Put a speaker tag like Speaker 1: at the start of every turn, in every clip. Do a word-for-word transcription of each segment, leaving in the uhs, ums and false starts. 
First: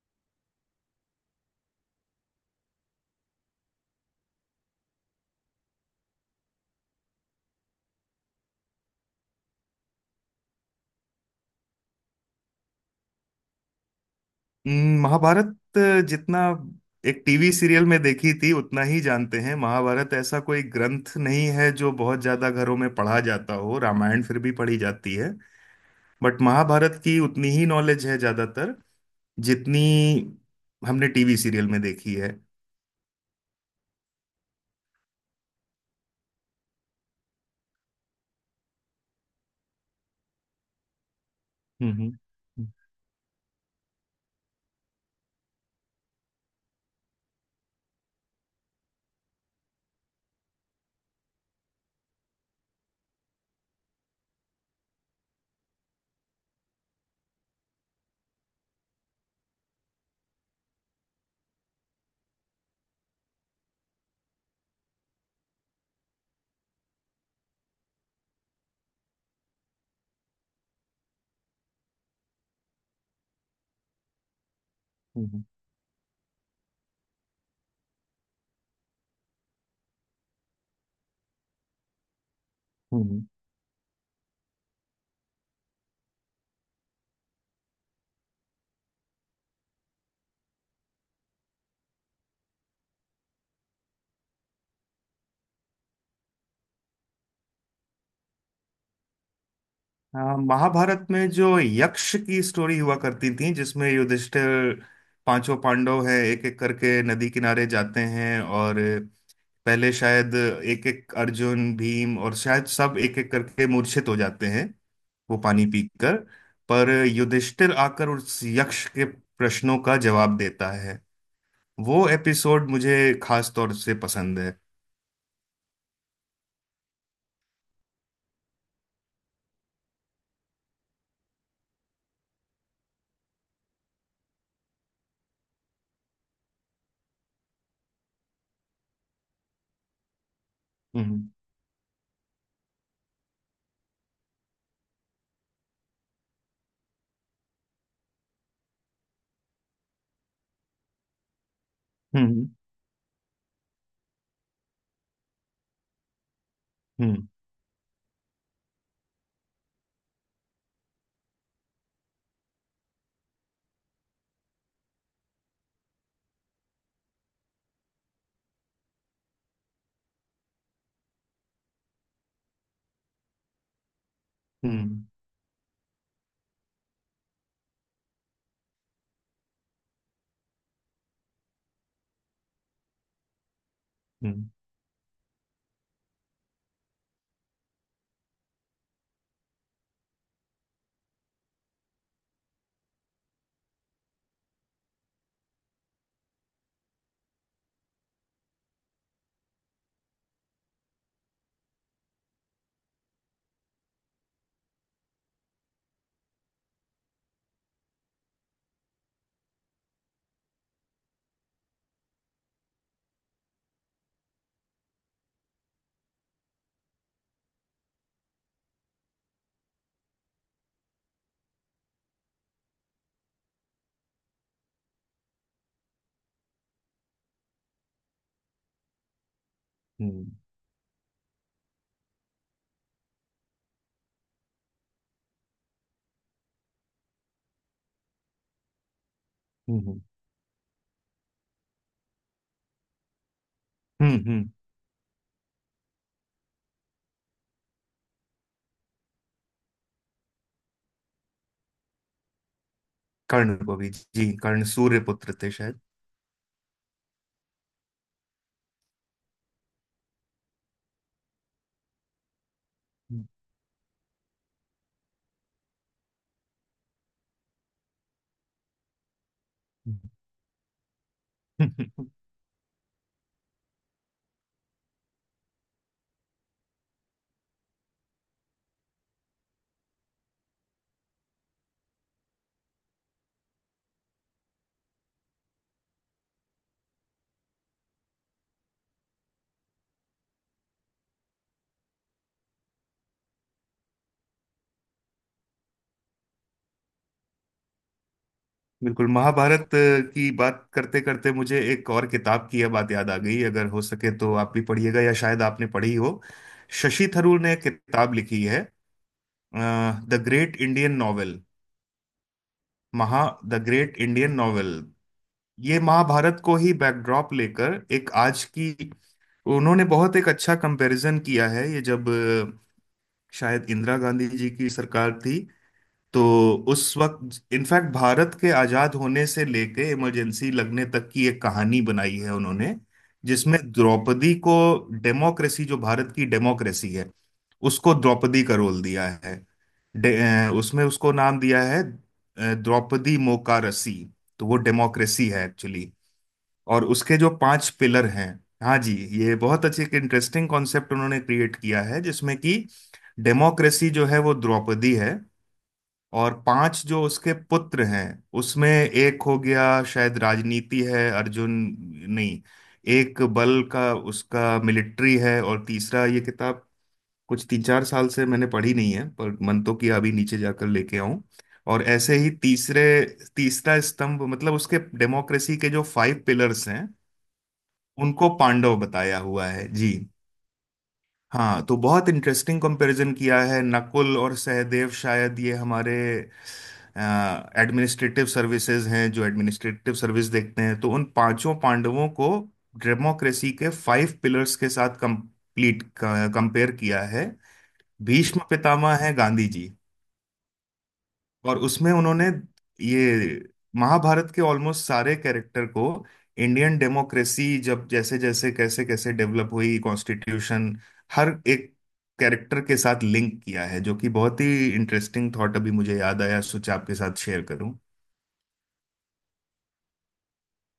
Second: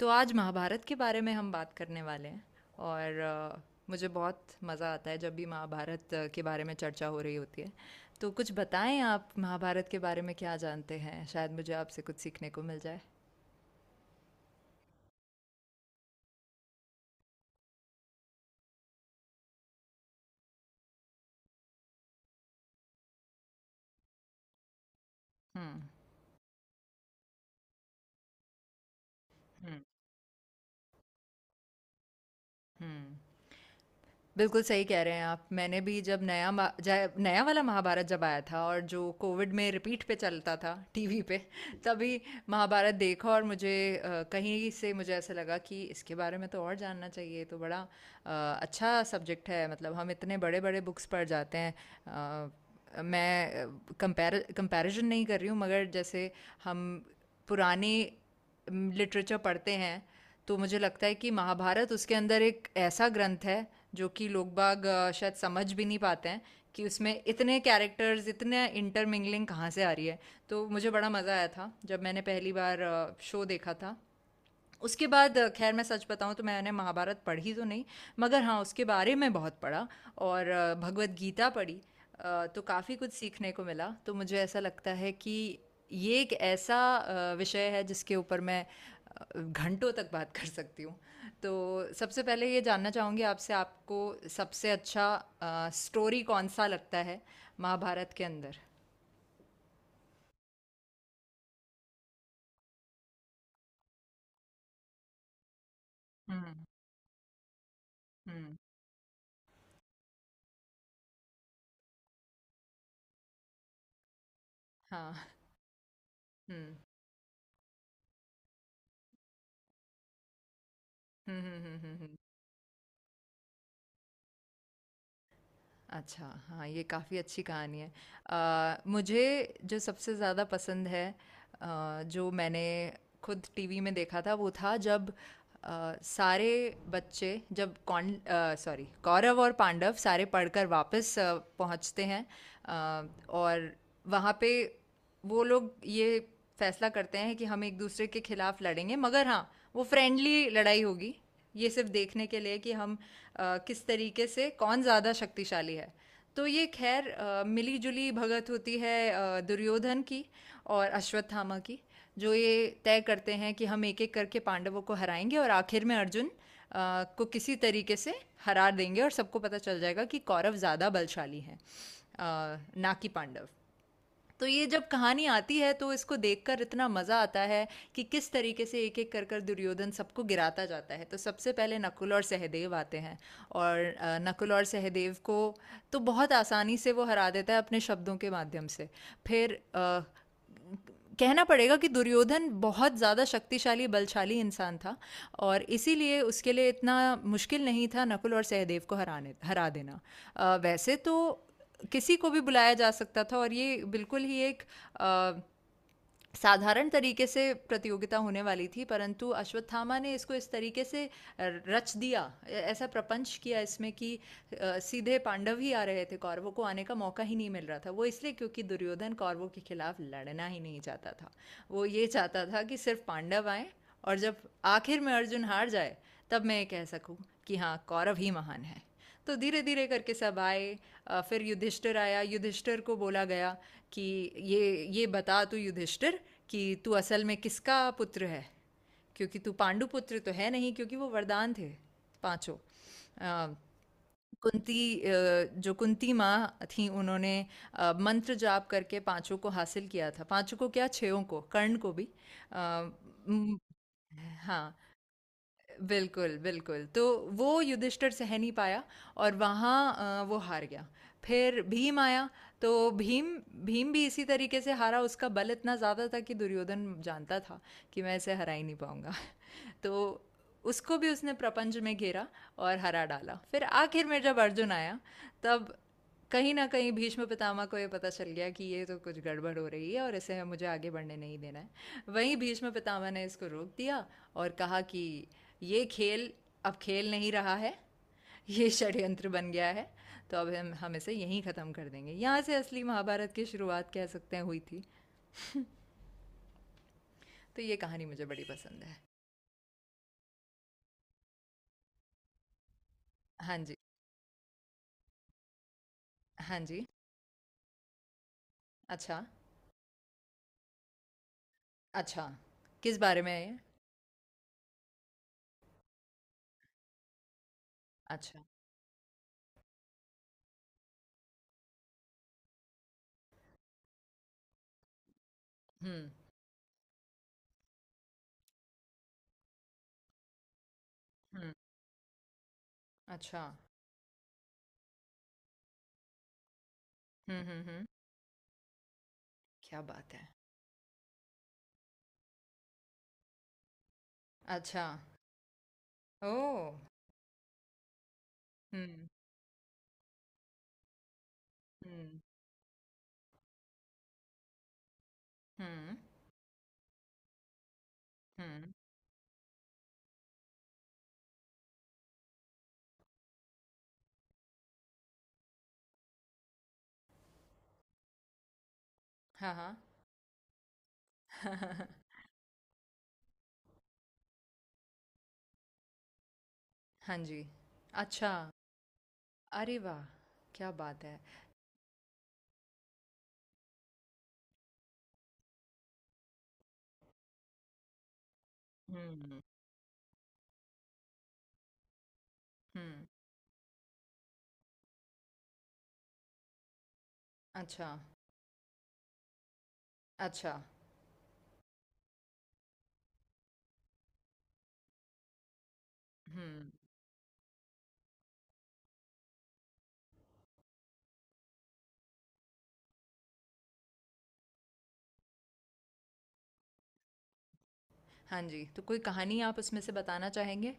Speaker 1: तो आज महाभारत के बारे में हम बात करने वाले हैं। और अ, मुझे बहुत मज़ा आता है जब भी महाभारत अ, के बारे में चर्चा हो रही होती है। तो कुछ बताएं आप महाभारत के बारे में क्या जानते हैं, शायद मुझे आपसे कुछ सीखने को मिल जाए।
Speaker 2: हम्म, महाभारत जितना एक टीवी सीरियल में देखी थी उतना ही जानते हैं। महाभारत ऐसा कोई ग्रंथ नहीं है जो बहुत ज्यादा घरों में पढ़ा जाता हो। रामायण फिर भी पढ़ी जाती है।
Speaker 1: हम्म।
Speaker 2: बट महाभारत की उतनी ही नॉलेज है ज्यादातर
Speaker 1: हम्म।
Speaker 2: जितनी हमने टीवी सीरियल में देखी है।
Speaker 1: हम्म। बिल्कुल सही कह रहे हैं आप। मैंने भी जब नया मा जाय नया वाला महाभारत जब आया था और जो कोविड में रिपीट पे चलता था टीवी पे,
Speaker 2: हम्म।
Speaker 1: तभी
Speaker 2: हम्म।
Speaker 1: महाभारत देखा। और मुझे अ, कहीं से मुझे ऐसा लगा कि इसके बारे में तो और जानना चाहिए, ये तो बड़ा अ, अच्छा सब्जेक्ट है। मतलब हम इतने बड़े-बड़े बुक्स पढ़ जाते हैं। अ, मैं कंपैर कंपैरिज़न नहीं कर रही हूँ, मगर जैसे हम पुराने लिटरेचर पढ़ते हैं तो मुझे लगता है कि महाभारत उसके अंदर एक ऐसा ग्रंथ है जो कि लोग बाग अ, शायद समझ भी नहीं पाते हैं कि उसमें इतने कैरेक्टर्स, इतने इंटरमिंगलिंग कहाँ से आ रही है। तो मुझे बड़ा मज़ा आया था जब मैंने पहली बार शो देखा था। उसके बाद
Speaker 2: हम्म।
Speaker 1: अ, खैर मैं सच बताऊँ तो मैंने महाभारत पढ़ी तो नहीं, मगर हाँ उसके बारे में बहुत पढ़ा और अ, भगवद गीता पढ़ी। अ, तो काफ़ी कुछ
Speaker 2: हम्म।
Speaker 1: सीखने को मिला, तो मुझे ऐसा लगता है कि ये एक ऐसा अ, विषय है जिसके ऊपर मैं अ, घंटों तक बात कर सकती हूँ। तो सबसे पहले ये जानना चाहूँगी आपसे, आपको सबसे अच्छा अ, स्टोरी कौन सा लगता है महाभारत के अंदर?
Speaker 2: हाँ, महाभारत में जो यक्ष की स्टोरी हुआ करती थी जिसमें युधिष्ठिर पांचों पांडव हैं, एक
Speaker 1: हम्म।
Speaker 2: एक करके नदी किनारे जाते हैं,
Speaker 1: हम्म।
Speaker 2: और पहले शायद एक एक अर्जुन, भीम, और शायद सब एक एक करके मूर्छित हो जाते हैं
Speaker 1: हाँ।
Speaker 2: वो पानी पीकर।
Speaker 1: हम्म।
Speaker 2: पर युधिष्ठिर आकर उस यक्ष के प्रश्नों का जवाब देता है।
Speaker 1: हम्म। हम्म। हम्म।
Speaker 2: वो
Speaker 1: हम्म।
Speaker 2: एपिसोड मुझे खास तौर से पसंद है।
Speaker 1: अच्छा, हाँ, ये काफ़ी अच्छी कहानी है। अ, मुझे जो सबसे ज़्यादा पसंद है, अ, जो मैंने खुद टीवी में देखा था वो था जब अ, सारे बच्चे, जब कौन सॉरी कौरव और पांडव सारे पढ़कर वापस
Speaker 2: हम्म
Speaker 1: अ, पहुंचते हैं। अ, और वहाँ पे वो लोग ये फैसला करते हैं कि हम एक दूसरे के खिलाफ लड़ेंगे, मगर हाँ वो फ्रेंडली लड़ाई होगी। ये सिर्फ देखने के
Speaker 2: हम्म
Speaker 1: लिए कि हम अ, किस तरीके से कौन ज़्यादा शक्तिशाली है। तो ये, खैर,
Speaker 2: हम्म
Speaker 1: अ, मिलीजुली भगत होती है अ, दुर्योधन की और अश्वत्थामा की, जो ये तय करते हैं कि हम एक एक करके पांडवों को हराएंगे और आखिर में अर्जुन अ, को किसी तरीके से हरा देंगे और सबको पता चल जाएगा कि कौरव ज़्यादा बलशाली हैं, अ, ना कि पांडव। तो ये जब
Speaker 2: हम्म।
Speaker 1: कहानी आती है, तो इसको देखकर इतना मजा आता है कि किस तरीके से एक एक कर कर दुर्योधन सबको गिराता जाता है। तो सबसे पहले नकुल और सहदेव आते हैं और अ,
Speaker 2: हम्म।
Speaker 1: नकुल और सहदेव को तो बहुत आसानी से वो हरा देता है अपने शब्दों के माध्यम से। फिर अ, कहना पड़ेगा कि दुर्योधन बहुत ज़्यादा शक्तिशाली बलशाली इंसान था और इसीलिए उसके लिए इतना मुश्किल नहीं था नकुल और सहदेव को हराने हरा देना। अ, वैसे तो किसी को भी बुलाया जा सकता था और ये बिल्कुल ही एक अ, साधारण तरीके से प्रतियोगिता होने वाली थी, परंतु अश्वत्थामा ने इसको इस तरीके से रच दिया, ऐ- ऐसा प्रपंच किया इसमें कि अ, सीधे पांडव ही आ रहे थे, कौरवों को आने का मौका ही नहीं मिल रहा था, वो इसलिए क्योंकि दुर्योधन कौरवों के खिलाफ लड़ना ही नहीं चाहता था। वो ये चाहता था कि सिर्फ पांडव आए और जब आखिर में अर्जुन हार जाए, तब मैं ये कह सकूं कि हाँ कौरव ही महान है। तो धीरे धीरे करके
Speaker 2: हम्म।
Speaker 1: सब आए। अ, फिर युधिष्ठिर आया, युधिष्ठिर को बोला गया कि ये ये बता तू युधिष्ठिर कि तू असल में किसका पुत्र है, क्योंकि तू
Speaker 2: हम्म।
Speaker 1: पांडु
Speaker 2: हम्म, हम्म,
Speaker 1: पुत्र तो है नहीं, क्योंकि वो वरदान थे। पांचों, अ,
Speaker 2: हम्म, हम्म,
Speaker 1: कुंती, अ, जो कुंती माँ थी, उन्होंने अ, मंत्र जाप करके पांचों को हासिल किया था। पांचों को क्या, छयों को, कर्ण को भी। अ,
Speaker 2: कर्ण
Speaker 1: म,
Speaker 2: को भी जी। कर्ण
Speaker 1: हाँ,
Speaker 2: सूर्य पुत्र थे शायद।
Speaker 1: बिल्कुल बिल्कुल। तो वो युधिष्ठिर सह नहीं पाया और वहाँ अ, वो हार गया। फिर भीम आया, तो भीम
Speaker 2: हम्म,
Speaker 1: भीम भी इसी तरीके से हारा। उसका बल इतना ज़्यादा था कि दुर्योधन जानता था कि मैं इसे हरा ही नहीं पाऊंगा।
Speaker 2: हम्म,
Speaker 1: तो उसको भी उसने
Speaker 2: हम्म,
Speaker 1: प्रपंच में
Speaker 2: हम्म,
Speaker 1: घेरा और हरा डाला। फिर आखिर में जब अर्जुन आया, तब कहीं ना कहीं भीष्म पितामह को ये पता चल गया कि ये तो कुछ गड़बड़ हो रही है और इसे मुझे आगे बढ़ने नहीं देना है। वहीं भीष्म पितामह ने इसको रोक दिया और कहा कि ये खेल अब खेल नहीं रहा है, ये षड्यंत्र बन गया है। तो अब हम हम इसे यहीं ख़त्म कर देंगे। यहाँ से असली महाभारत की शुरुआत कह सकते हैं हुई थी। तो ये कहानी मुझे बड़ी पसंद है।
Speaker 2: बिल्कुल। महाभारत अ, की बात करते करते मुझे एक और किताब की यह बात याद आ गई।
Speaker 1: हाँ
Speaker 2: अगर
Speaker 1: जी।
Speaker 2: हो सके तो आप भी पढ़िएगा या शायद आपने पढ़ी हो।
Speaker 1: हाँ जी।
Speaker 2: शशि थरूर ने एक किताब लिखी है।
Speaker 1: अच्छा।
Speaker 2: The great Indian novel.
Speaker 1: अच्छा। किस बारे
Speaker 2: महा
Speaker 1: में है ये?
Speaker 2: द ग्रेट इंडियन नॉवेल, ये महाभारत को ही बैकड्रॉप लेकर एक
Speaker 1: अच्छा।
Speaker 2: आज की, उन्होंने बहुत एक अच्छा कंपैरिजन किया है। ये जब अ, शायद इंदिरा गांधी जी की सरकार थी
Speaker 1: हम्म।
Speaker 2: तो उस वक्त, इनफैक्ट भारत के आजाद होने से लेके इमरजेंसी लगने तक की एक
Speaker 1: हम्म।
Speaker 2: कहानी बनाई है उन्होंने।
Speaker 1: अच्छा।
Speaker 2: जिसमें द्रौपदी को, डेमोक्रेसी जो भारत की डेमोक्रेसी है,
Speaker 1: हम्म। हम्म। हम्म।
Speaker 2: उसको द्रौपदी का रोल दिया है।
Speaker 1: क्या बात
Speaker 2: डे-
Speaker 1: है!
Speaker 2: अ, उसमें उसको नाम दिया है, अ, द्रौपदी मोकारसी। तो वो
Speaker 1: अच्छा।
Speaker 2: डेमोक्रेसी है एक्चुअली।
Speaker 1: ओह।
Speaker 2: और उसके जो पांच पिलर हैं। हाँ जी।
Speaker 1: हम्म।
Speaker 2: ये बहुत अच्छे एक इंटरेस्टिंग कॉन्सेप्ट उन्होंने क्रिएट किया है
Speaker 1: हम्म।
Speaker 2: जिसमें कि डेमोक्रेसी जो है वो द्रौपदी है।
Speaker 1: हम्म।
Speaker 2: और पांच जो उसके पुत्र हैं उसमें
Speaker 1: हम्म।
Speaker 2: एक हो गया शायद राजनीति है, अर्जुन। नहीं, एक बल का, उसका मिलिट्री है। और तीसरा, ये किताब कुछ तीन चार साल से मैंने पढ़ी नहीं है पर
Speaker 1: हाँ।
Speaker 2: मन तो
Speaker 1: हाँ।
Speaker 2: किया अभी नीचे जाकर लेके आऊं। और ऐसे ही तीसरे तीसरा स्तंभ, मतलब उसके डेमोक्रेसी के जो फाइव पिलर्स हैं
Speaker 1: हाँ जी।
Speaker 2: उनको
Speaker 1: अच्छा।
Speaker 2: पांडव बताया हुआ है
Speaker 1: अरे
Speaker 2: जी।
Speaker 1: वाह! क्या बात है!
Speaker 2: हाँ, तो बहुत इंटरेस्टिंग कंपैरिजन किया है। नकुल और सहदेव शायद ये हमारे एडमिनिस्ट्रेटिव सर्विसेज हैं, जो
Speaker 1: हम्म।
Speaker 2: एडमिनिस्ट्रेटिव सर्विस देखते हैं। तो उन पांचों पांडवों को
Speaker 1: हम्म।
Speaker 2: डेमोक्रेसी के फाइव पिलर्स के साथ कंप्लीट कंपेयर किया है।
Speaker 1: अच्छा।
Speaker 2: भीष्म पितामह है गांधी जी।
Speaker 1: अच्छा।
Speaker 2: और उसमें उन्होंने ये महाभारत के ऑलमोस्ट सारे कैरेक्टर को
Speaker 1: हम्म।
Speaker 2: इंडियन डेमोक्रेसी जब जैसे जैसे कैसे कैसे डेवलप हुई, कॉन्स्टिट्यूशन, हर एक कैरेक्टर के साथ लिंक किया है, जो कि बहुत ही इंटरेस्टिंग थॉट अभी मुझे याद आया, सोचा आपके साथ शेयर करूं।
Speaker 1: हाँ जी, तो कोई कहानी आप उसमें से बताना चाहेंगे?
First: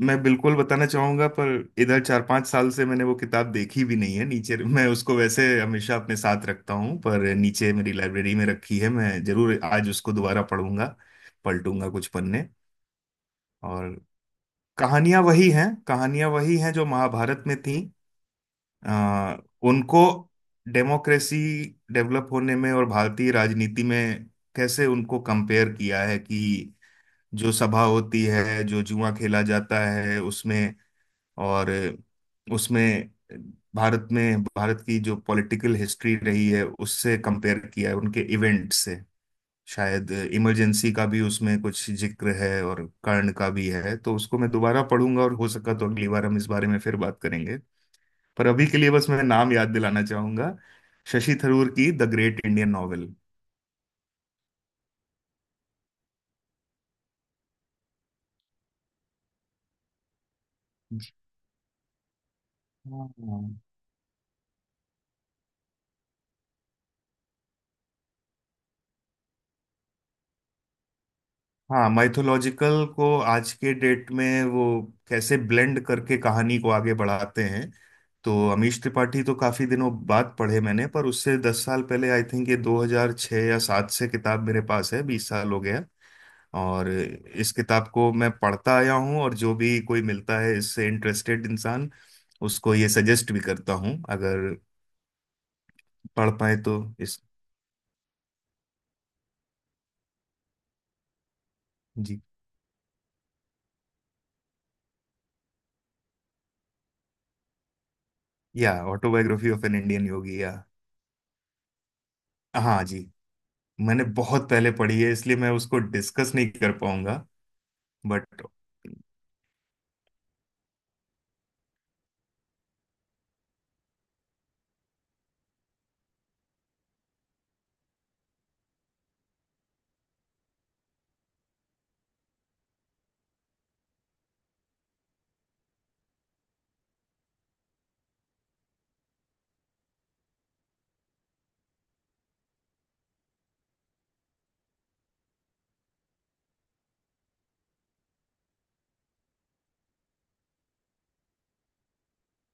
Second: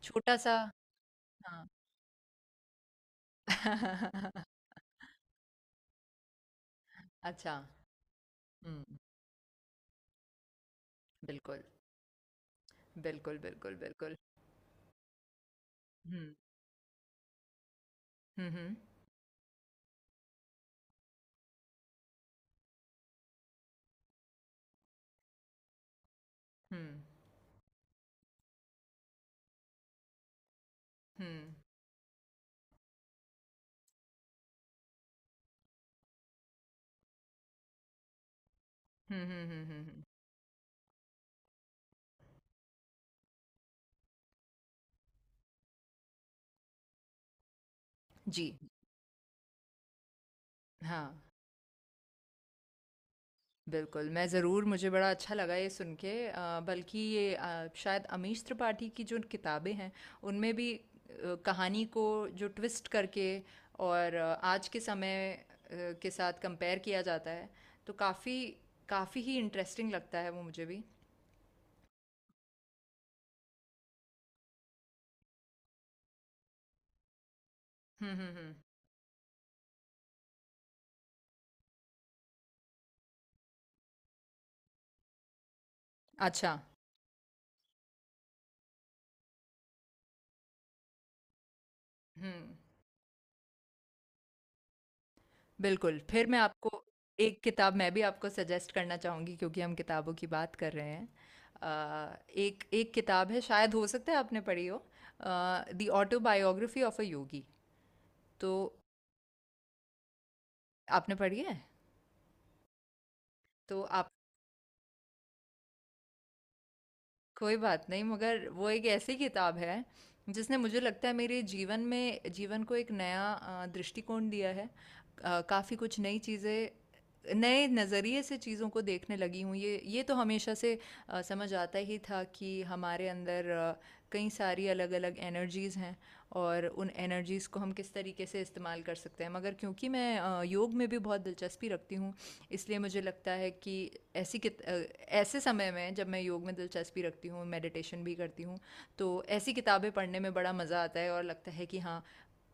Speaker 2: मैं
Speaker 1: छोटा
Speaker 2: बिल्कुल
Speaker 1: सा।
Speaker 2: बताना चाहूंगा पर
Speaker 1: हाँ।
Speaker 2: इधर चार पांच साल से मैंने वो किताब देखी भी नहीं है। नीचे मैं उसको वैसे हमेशा अपने साथ रखता हूँ पर
Speaker 1: अच्छा।
Speaker 2: नीचे मेरी लाइब्रेरी में रखी
Speaker 1: हम्म।
Speaker 2: है। मैं जरूर आज उसको दोबारा पढ़ूंगा।
Speaker 1: बिल्कुल,
Speaker 2: पलटूंगा कुछ पन्ने।
Speaker 1: बिल्कुल, बिल्कुल,
Speaker 2: और
Speaker 1: बिल्कुल।
Speaker 2: कहानियां वही हैं, कहानियां
Speaker 1: हम्म।
Speaker 2: वही हैं जो महाभारत में थी।
Speaker 1: हम्म।
Speaker 2: आ, उनको डेमोक्रेसी डेवलप होने में और भारतीय राजनीति में कैसे उनको कंपेयर किया है कि
Speaker 1: हम्म।
Speaker 2: जो सभा होती है, जो जुआ खेला जाता है, उसमें,
Speaker 1: हम्म।
Speaker 2: और उसमें भारत में भारत की जो पॉलिटिकल हिस्ट्री रही है उससे कंपेयर किया है उनके इवेंट से।
Speaker 1: हम्म। हम्म। हम्म। हम्म, हम्म,
Speaker 2: शायद इमरजेंसी का भी उसमें कुछ जिक्र है और कर्ण का भी है। तो उसको मैं दोबारा पढ़ूंगा और हो सका तो अगली बार हम इस बारे में फिर बात करेंगे। पर
Speaker 1: जी।
Speaker 2: अभी के लिए बस मैं नाम याद दिलाना चाहूंगा,
Speaker 1: हाँ,
Speaker 2: शशि थरूर की द ग्रेट इंडियन नॉवेल।
Speaker 1: बिल्कुल, मैं ज़रूर। मुझे बड़ा अच्छा लगा ये सुन के। अ, बल्कि ये, अ, शायद अमीश त्रिपाठी की जो किताबें हैं, उनमें भी अ, कहानी को जो ट्विस्ट करके
Speaker 2: हाँ।
Speaker 1: और अ, आज के समय अ, के साथ कंपेयर किया जाता है, तो काफ़ी काफ़ी ही इंटरेस्टिंग लगता है वो मुझे भी।
Speaker 2: हाँ, माइथोलॉजिकल को आज के डेट में वो कैसे ब्लेंड करके कहानी को आगे बढ़ाते हैं।
Speaker 1: हुँ, हुँ,
Speaker 2: तो
Speaker 1: हुँ।
Speaker 2: अमीश त्रिपाठी तो काफी दिनों बाद पढ़े मैंने पर उससे दस साल पहले, आई थिंक ये दो हज़ार छह या सात से किताब मेरे पास है। बीस साल हो गया।
Speaker 1: अच्छा।
Speaker 2: और इस किताब को मैं पढ़ता आया हूँ और जो भी कोई मिलता है इससे इंटरेस्टेड इंसान,
Speaker 1: हुँ।
Speaker 2: उसको ये सजेस्ट भी करता हूँ अगर
Speaker 1: बिल्कुल, फिर
Speaker 2: पढ़
Speaker 1: मैं
Speaker 2: पाए
Speaker 1: आपको
Speaker 2: तो इस।
Speaker 1: एक किताब मैं भी आपको सजेस्ट करना चाहूँगी, क्योंकि हम किताबों की बात कर रहे हैं। अ,
Speaker 2: जी।
Speaker 1: एक एक किताब है, शायद हो सकता है आपने पढ़ी हो। Uh, the autobiography of a yogi. तो
Speaker 2: या autobiography of an Indian yogi, या?
Speaker 1: आपने पढ़ी है?
Speaker 2: हाँ जी।
Speaker 1: तो
Speaker 2: मैंने
Speaker 1: आप।
Speaker 2: बहुत पहले पढ़ी है इसलिए मैं उसको डिस्कस नहीं कर पाऊंगा।
Speaker 1: कोई बात नहीं,
Speaker 2: बट।
Speaker 1: मगर वो एक ऐसी किताब है जिसने, मुझे लगता है, मेरे जीवन में जीवन को एक नया अ, दृष्टिकोण दिया है। अ, काफ़ी कुछ नई चीज़ें नए नज़रिए से चीज़ों को देखने लगी हूँ। ये ये तो हमेशा से अ, समझ आता ही था कि हमारे अंदर अ, कई सारी अलग अलग एनर्जीज़ हैं, और उन एनर्जीज़ को हम किस तरीके से इस्तेमाल कर सकते हैं, मगर क्योंकि मैं अ, योग में भी बहुत दिलचस्पी रखती हूँ, इसलिए मुझे लगता है कि ऐसी कित अ, ऐसे समय में जब मैं योग में दिलचस्पी रखती हूँ, मेडिटेशन भी करती हूँ, तो ऐसी किताबें पढ़ने में बड़ा मज़ा आता है और लगता है कि हाँ,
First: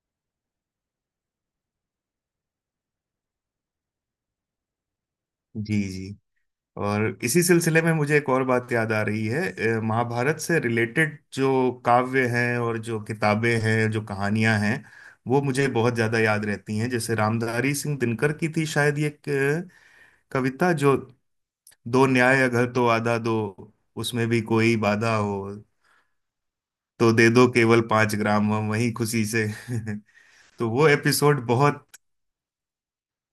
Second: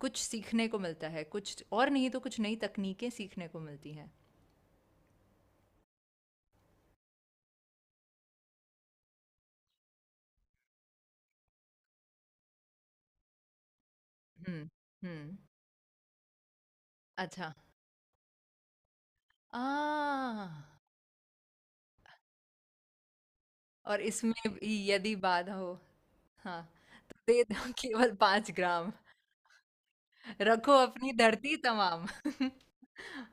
Speaker 1: कुछ सीखने को मिलता है, कुछ और नहीं तो कुछ नई तकनीकें सीखने को मिलती हैं।
Speaker 2: जी जी। और इसी सिलसिले में मुझे एक और बात याद आ रही है। अ, महाभारत से रिलेटेड जो काव्य हैं और जो किताबें हैं, जो कहानियां
Speaker 1: हम्म।
Speaker 2: हैं,
Speaker 1: हम्म।
Speaker 2: वो मुझे बहुत ज्यादा याद रहती हैं। जैसे
Speaker 1: अच्छा।
Speaker 2: रामधारी सिंह दिनकर की थी शायद ये एक
Speaker 1: आ
Speaker 2: अ, कविता, जो, दो न्याय अगर तो आधा दो,
Speaker 1: और
Speaker 2: उसमें
Speaker 1: इसमें
Speaker 2: भी
Speaker 1: भी
Speaker 2: कोई
Speaker 1: यदि
Speaker 2: बाधा हो
Speaker 1: बाधा हो। हाँ।
Speaker 2: तो
Speaker 1: तो
Speaker 2: दे
Speaker 1: दे
Speaker 2: दो
Speaker 1: दो
Speaker 2: केवल
Speaker 1: केवल
Speaker 2: पांच
Speaker 1: पाँच
Speaker 2: ग्राम हम वही
Speaker 1: ग्राम
Speaker 2: खुशी से तो
Speaker 1: रखो
Speaker 2: वो
Speaker 1: अपनी
Speaker 2: एपिसोड
Speaker 1: धरती
Speaker 2: बहुत।
Speaker 1: तमाम।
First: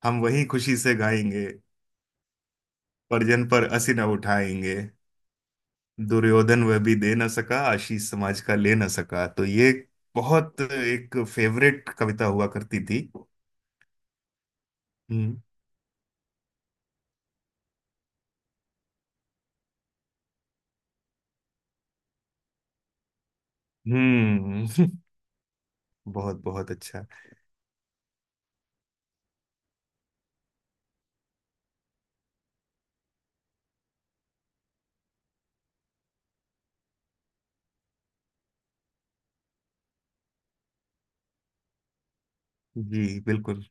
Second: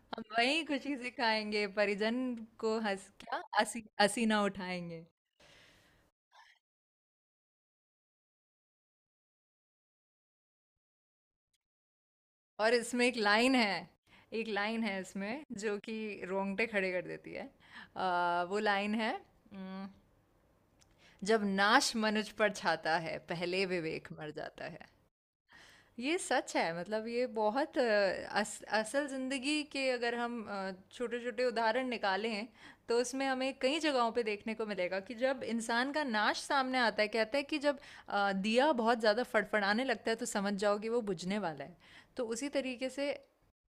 Speaker 2: हम
Speaker 1: हम
Speaker 2: वही
Speaker 1: वहीं
Speaker 2: खुशी
Speaker 1: खुशी
Speaker 2: से
Speaker 1: से
Speaker 2: गाएंगे,
Speaker 1: खाएंगे, परिजन को हंस क्या
Speaker 2: परजन पर
Speaker 1: हंसी
Speaker 2: असी न
Speaker 1: हंसी ना
Speaker 2: उठाएंगे।
Speaker 1: उठाएंगे।
Speaker 2: दुर्योधन वह भी दे न सका, आशीष समाज का ले न सका। तो ये बहुत एक फेवरेट कविता हुआ
Speaker 1: और
Speaker 2: करती थी।
Speaker 1: इसमें एक लाइन है, एक लाइन है
Speaker 2: हम्म।
Speaker 1: इसमें जो कि रोंगटे खड़े कर देती है। आ, वो लाइन है, "उम, जब नाश मनुज पर छाता है, पहले विवेक मर
Speaker 2: हम्म।
Speaker 1: जाता। ये
Speaker 2: बहुत
Speaker 1: सच है,
Speaker 2: बहुत अच्छा।
Speaker 1: मतलब ये बहुत अ, अस, असल जिंदगी के अगर हम छोटे छोटे उदाहरण निकालें, तो उसमें हमें कई जगहों पे देखने को मिलेगा कि जब इंसान का नाश सामने आता है, कहते हैं कि जब अ, दिया बहुत ज़्यादा फड़फड़ाने लगता है, तो समझ जाओ कि वो बुझने वाला है। तो उसी तरीके
Speaker 2: जी
Speaker 1: से।
Speaker 2: बिल्कुल।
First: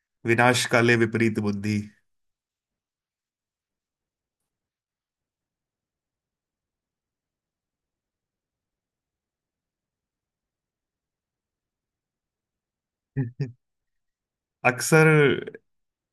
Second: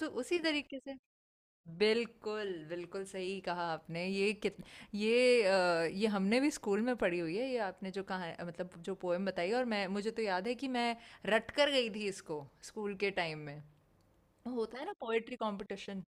Speaker 1: तो उसी
Speaker 2: विनाश
Speaker 1: तरीके से।
Speaker 2: काले विपरीत बुद्धि।
Speaker 1: बिल्कुल बिल्कुल सही कहा आपने। ये कित ये अ, ये हमने भी स्कूल में पढ़ी हुई है, ये आपने जो कहा, मतलब जो पोएम बताई। और मैं मुझे तो याद है कि मैं रट कर गई थी इसको, स्कूल के टाइम में। होता है ना
Speaker 2: अक्सर
Speaker 1: पोएट्री कंपटीशन।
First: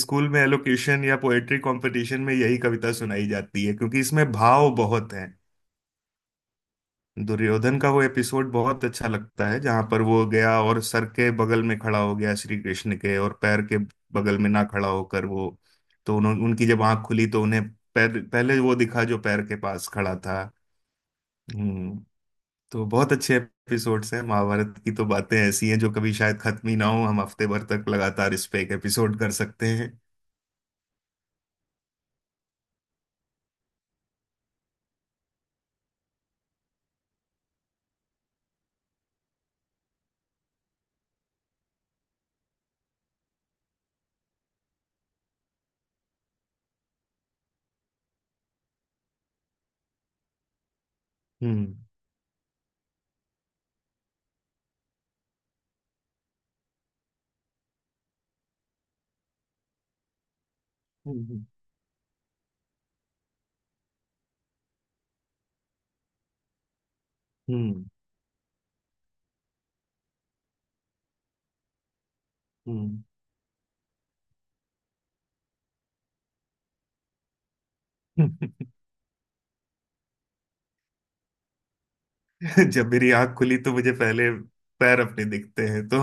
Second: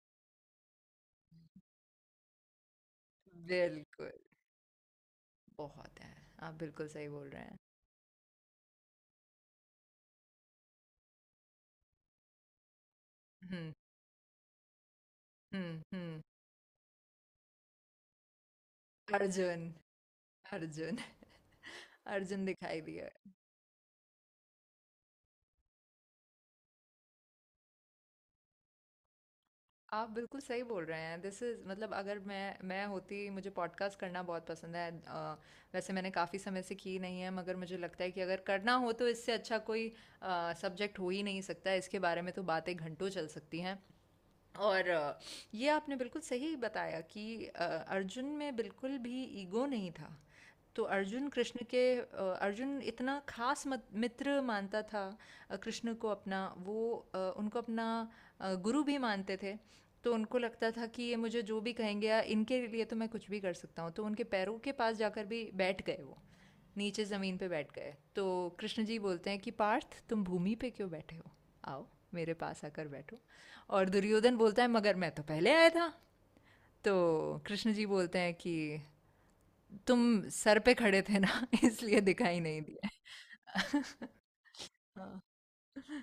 Speaker 2: स्कूल में एलोकेशन या पोएट्री कंपटीशन में यही कविता सुनाई जाती है क्योंकि
Speaker 1: बिल्कुल।
Speaker 2: इसमें भाव बहुत हैं।
Speaker 1: बहुत है। आप बिल्कुल सही बोल रहे हैं।
Speaker 2: दुर्योधन का वो एपिसोड बहुत अच्छा लगता है जहां पर वो गया और सर के बगल में खड़ा हो गया श्री कृष्ण के, और पैर
Speaker 1: हम्म।
Speaker 2: के बगल में ना खड़ा होकर वो।
Speaker 1: हम्म।
Speaker 2: तो
Speaker 1: हम्म।
Speaker 2: उन्हों उनकी जब आंख खुली तो उन्हें पैर पहले वो दिखा जो पैर के
Speaker 1: अर्जुन।
Speaker 2: पास खड़ा था।
Speaker 1: अर्जुन।
Speaker 2: हम्म।
Speaker 1: अर्जुन दिखाई
Speaker 2: तो
Speaker 1: दिया।
Speaker 2: बहुत अच्छे एपिसोड्स हैं महाभारत की। तो बातें ऐसी हैं जो कभी शायद खत्म ही ना हो, हम हफ्ते भर तक लगातार इस पे एक एपिसोड कर सकते हैं।
Speaker 1: आप बिल्कुल सही बोल रहे हैं। दिस इज़, मतलब, अगर मैं मैं होती, मुझे पॉडकास्ट करना बहुत पसंद है। अ, वैसे मैंने काफ़ी समय से की नहीं है, मगर मुझे लगता है कि अगर करना हो तो इससे अच्छा कोई सब्जेक्ट हो ही नहीं सकता। इसके बारे में तो बातें घंटों चल सकती हैं। और अ, ये आपने बिल्कुल सही बताया कि अ, अर्जुन में बिल्कुल भी ईगो नहीं था। तो अर्जुन कृष्ण
Speaker 2: हम्म।
Speaker 1: के, अ, अर्जुन इतना खास मत- मित्र मानता था। अ, कृष्ण को अपना वो, अ, उनको अपना अ, गुरु भी मानते थे। तो उनको लगता था कि ये मुझे
Speaker 2: हम्म।
Speaker 1: जो भी कहेंगे, या इनके लिए तो मैं कुछ भी कर सकता हूँ, तो उनके पैरों के पास जाकर भी बैठ गए वो, नीचे ज़मीन पे बैठ
Speaker 2: हम्म।
Speaker 1: गए। तो कृष्ण जी बोलते हैं कि पार्थ तुम भूमि पे क्यों बैठे हो? आओ, मेरे पास आकर
Speaker 2: हम्म।
Speaker 1: बैठो। और दुर्योधन बोलता है, मगर मैं तो पहले आया था। तो कृष्ण जी बोलते हैं कि तुम सर पे खड़े थे ना इसलिए दिखाई नहीं
Speaker 2: जब मेरी आंख खुली
Speaker 1: दिया।
Speaker 2: तो मुझे पहले पैर
Speaker 1: हाँ।
Speaker 2: अपने दिखते हैं, तो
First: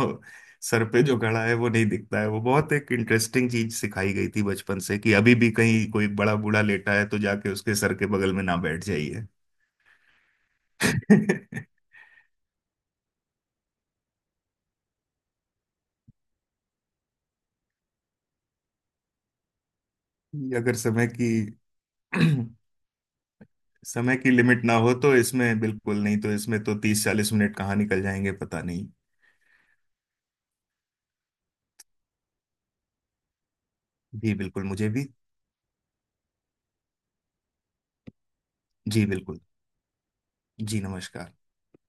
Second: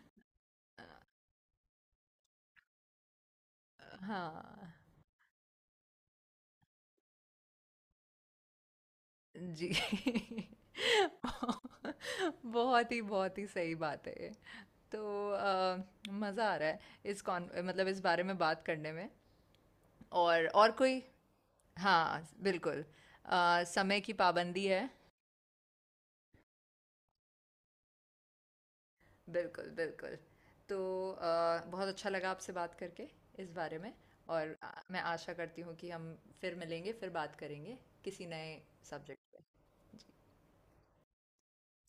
Speaker 2: सर पे जो घड़ा है वो नहीं दिखता है। वो बहुत एक इंटरेस्टिंग चीज सिखाई गई थी
Speaker 1: हाँ,
Speaker 2: बचपन से, कि अभी भी कहीं कोई बड़ा बूढ़ा लेटा है तो जाके उसके सर के बगल में ना बैठ जाइए।
Speaker 1: जी।
Speaker 2: ये,
Speaker 1: बहुत ही बहुत ही सही बात है ये। तो मज़ा आ रहा है इस कॉन मतलब इस बारे में बात करने में। और और
Speaker 2: अगर
Speaker 1: कोई?
Speaker 2: समय की
Speaker 1: हाँ, बिल्कुल। अ, समय की
Speaker 2: समय की लिमिट
Speaker 1: पाबंदी
Speaker 2: ना
Speaker 1: है।
Speaker 2: हो तो इसमें बिल्कुल, नहीं तो इसमें तो तीस चालीस मिनट कहाँ निकल जाएंगे पता नहीं।
Speaker 1: बिल्कुल बिल्कुल। तो अ, बहुत अच्छा लगा आपसे बात करके, इस बारे में।
Speaker 2: जी
Speaker 1: और
Speaker 2: बिल्कुल,
Speaker 1: अ,
Speaker 2: मुझे
Speaker 1: मैं
Speaker 2: भी।
Speaker 1: आशा करती हूँ कि हम फिर मिलेंगे, फिर बात करेंगे किसी नए
Speaker 2: जी
Speaker 1: सब्जेक्ट
Speaker 2: बिल्कुल।
Speaker 1: पे।
Speaker 2: जी, नमस्कार।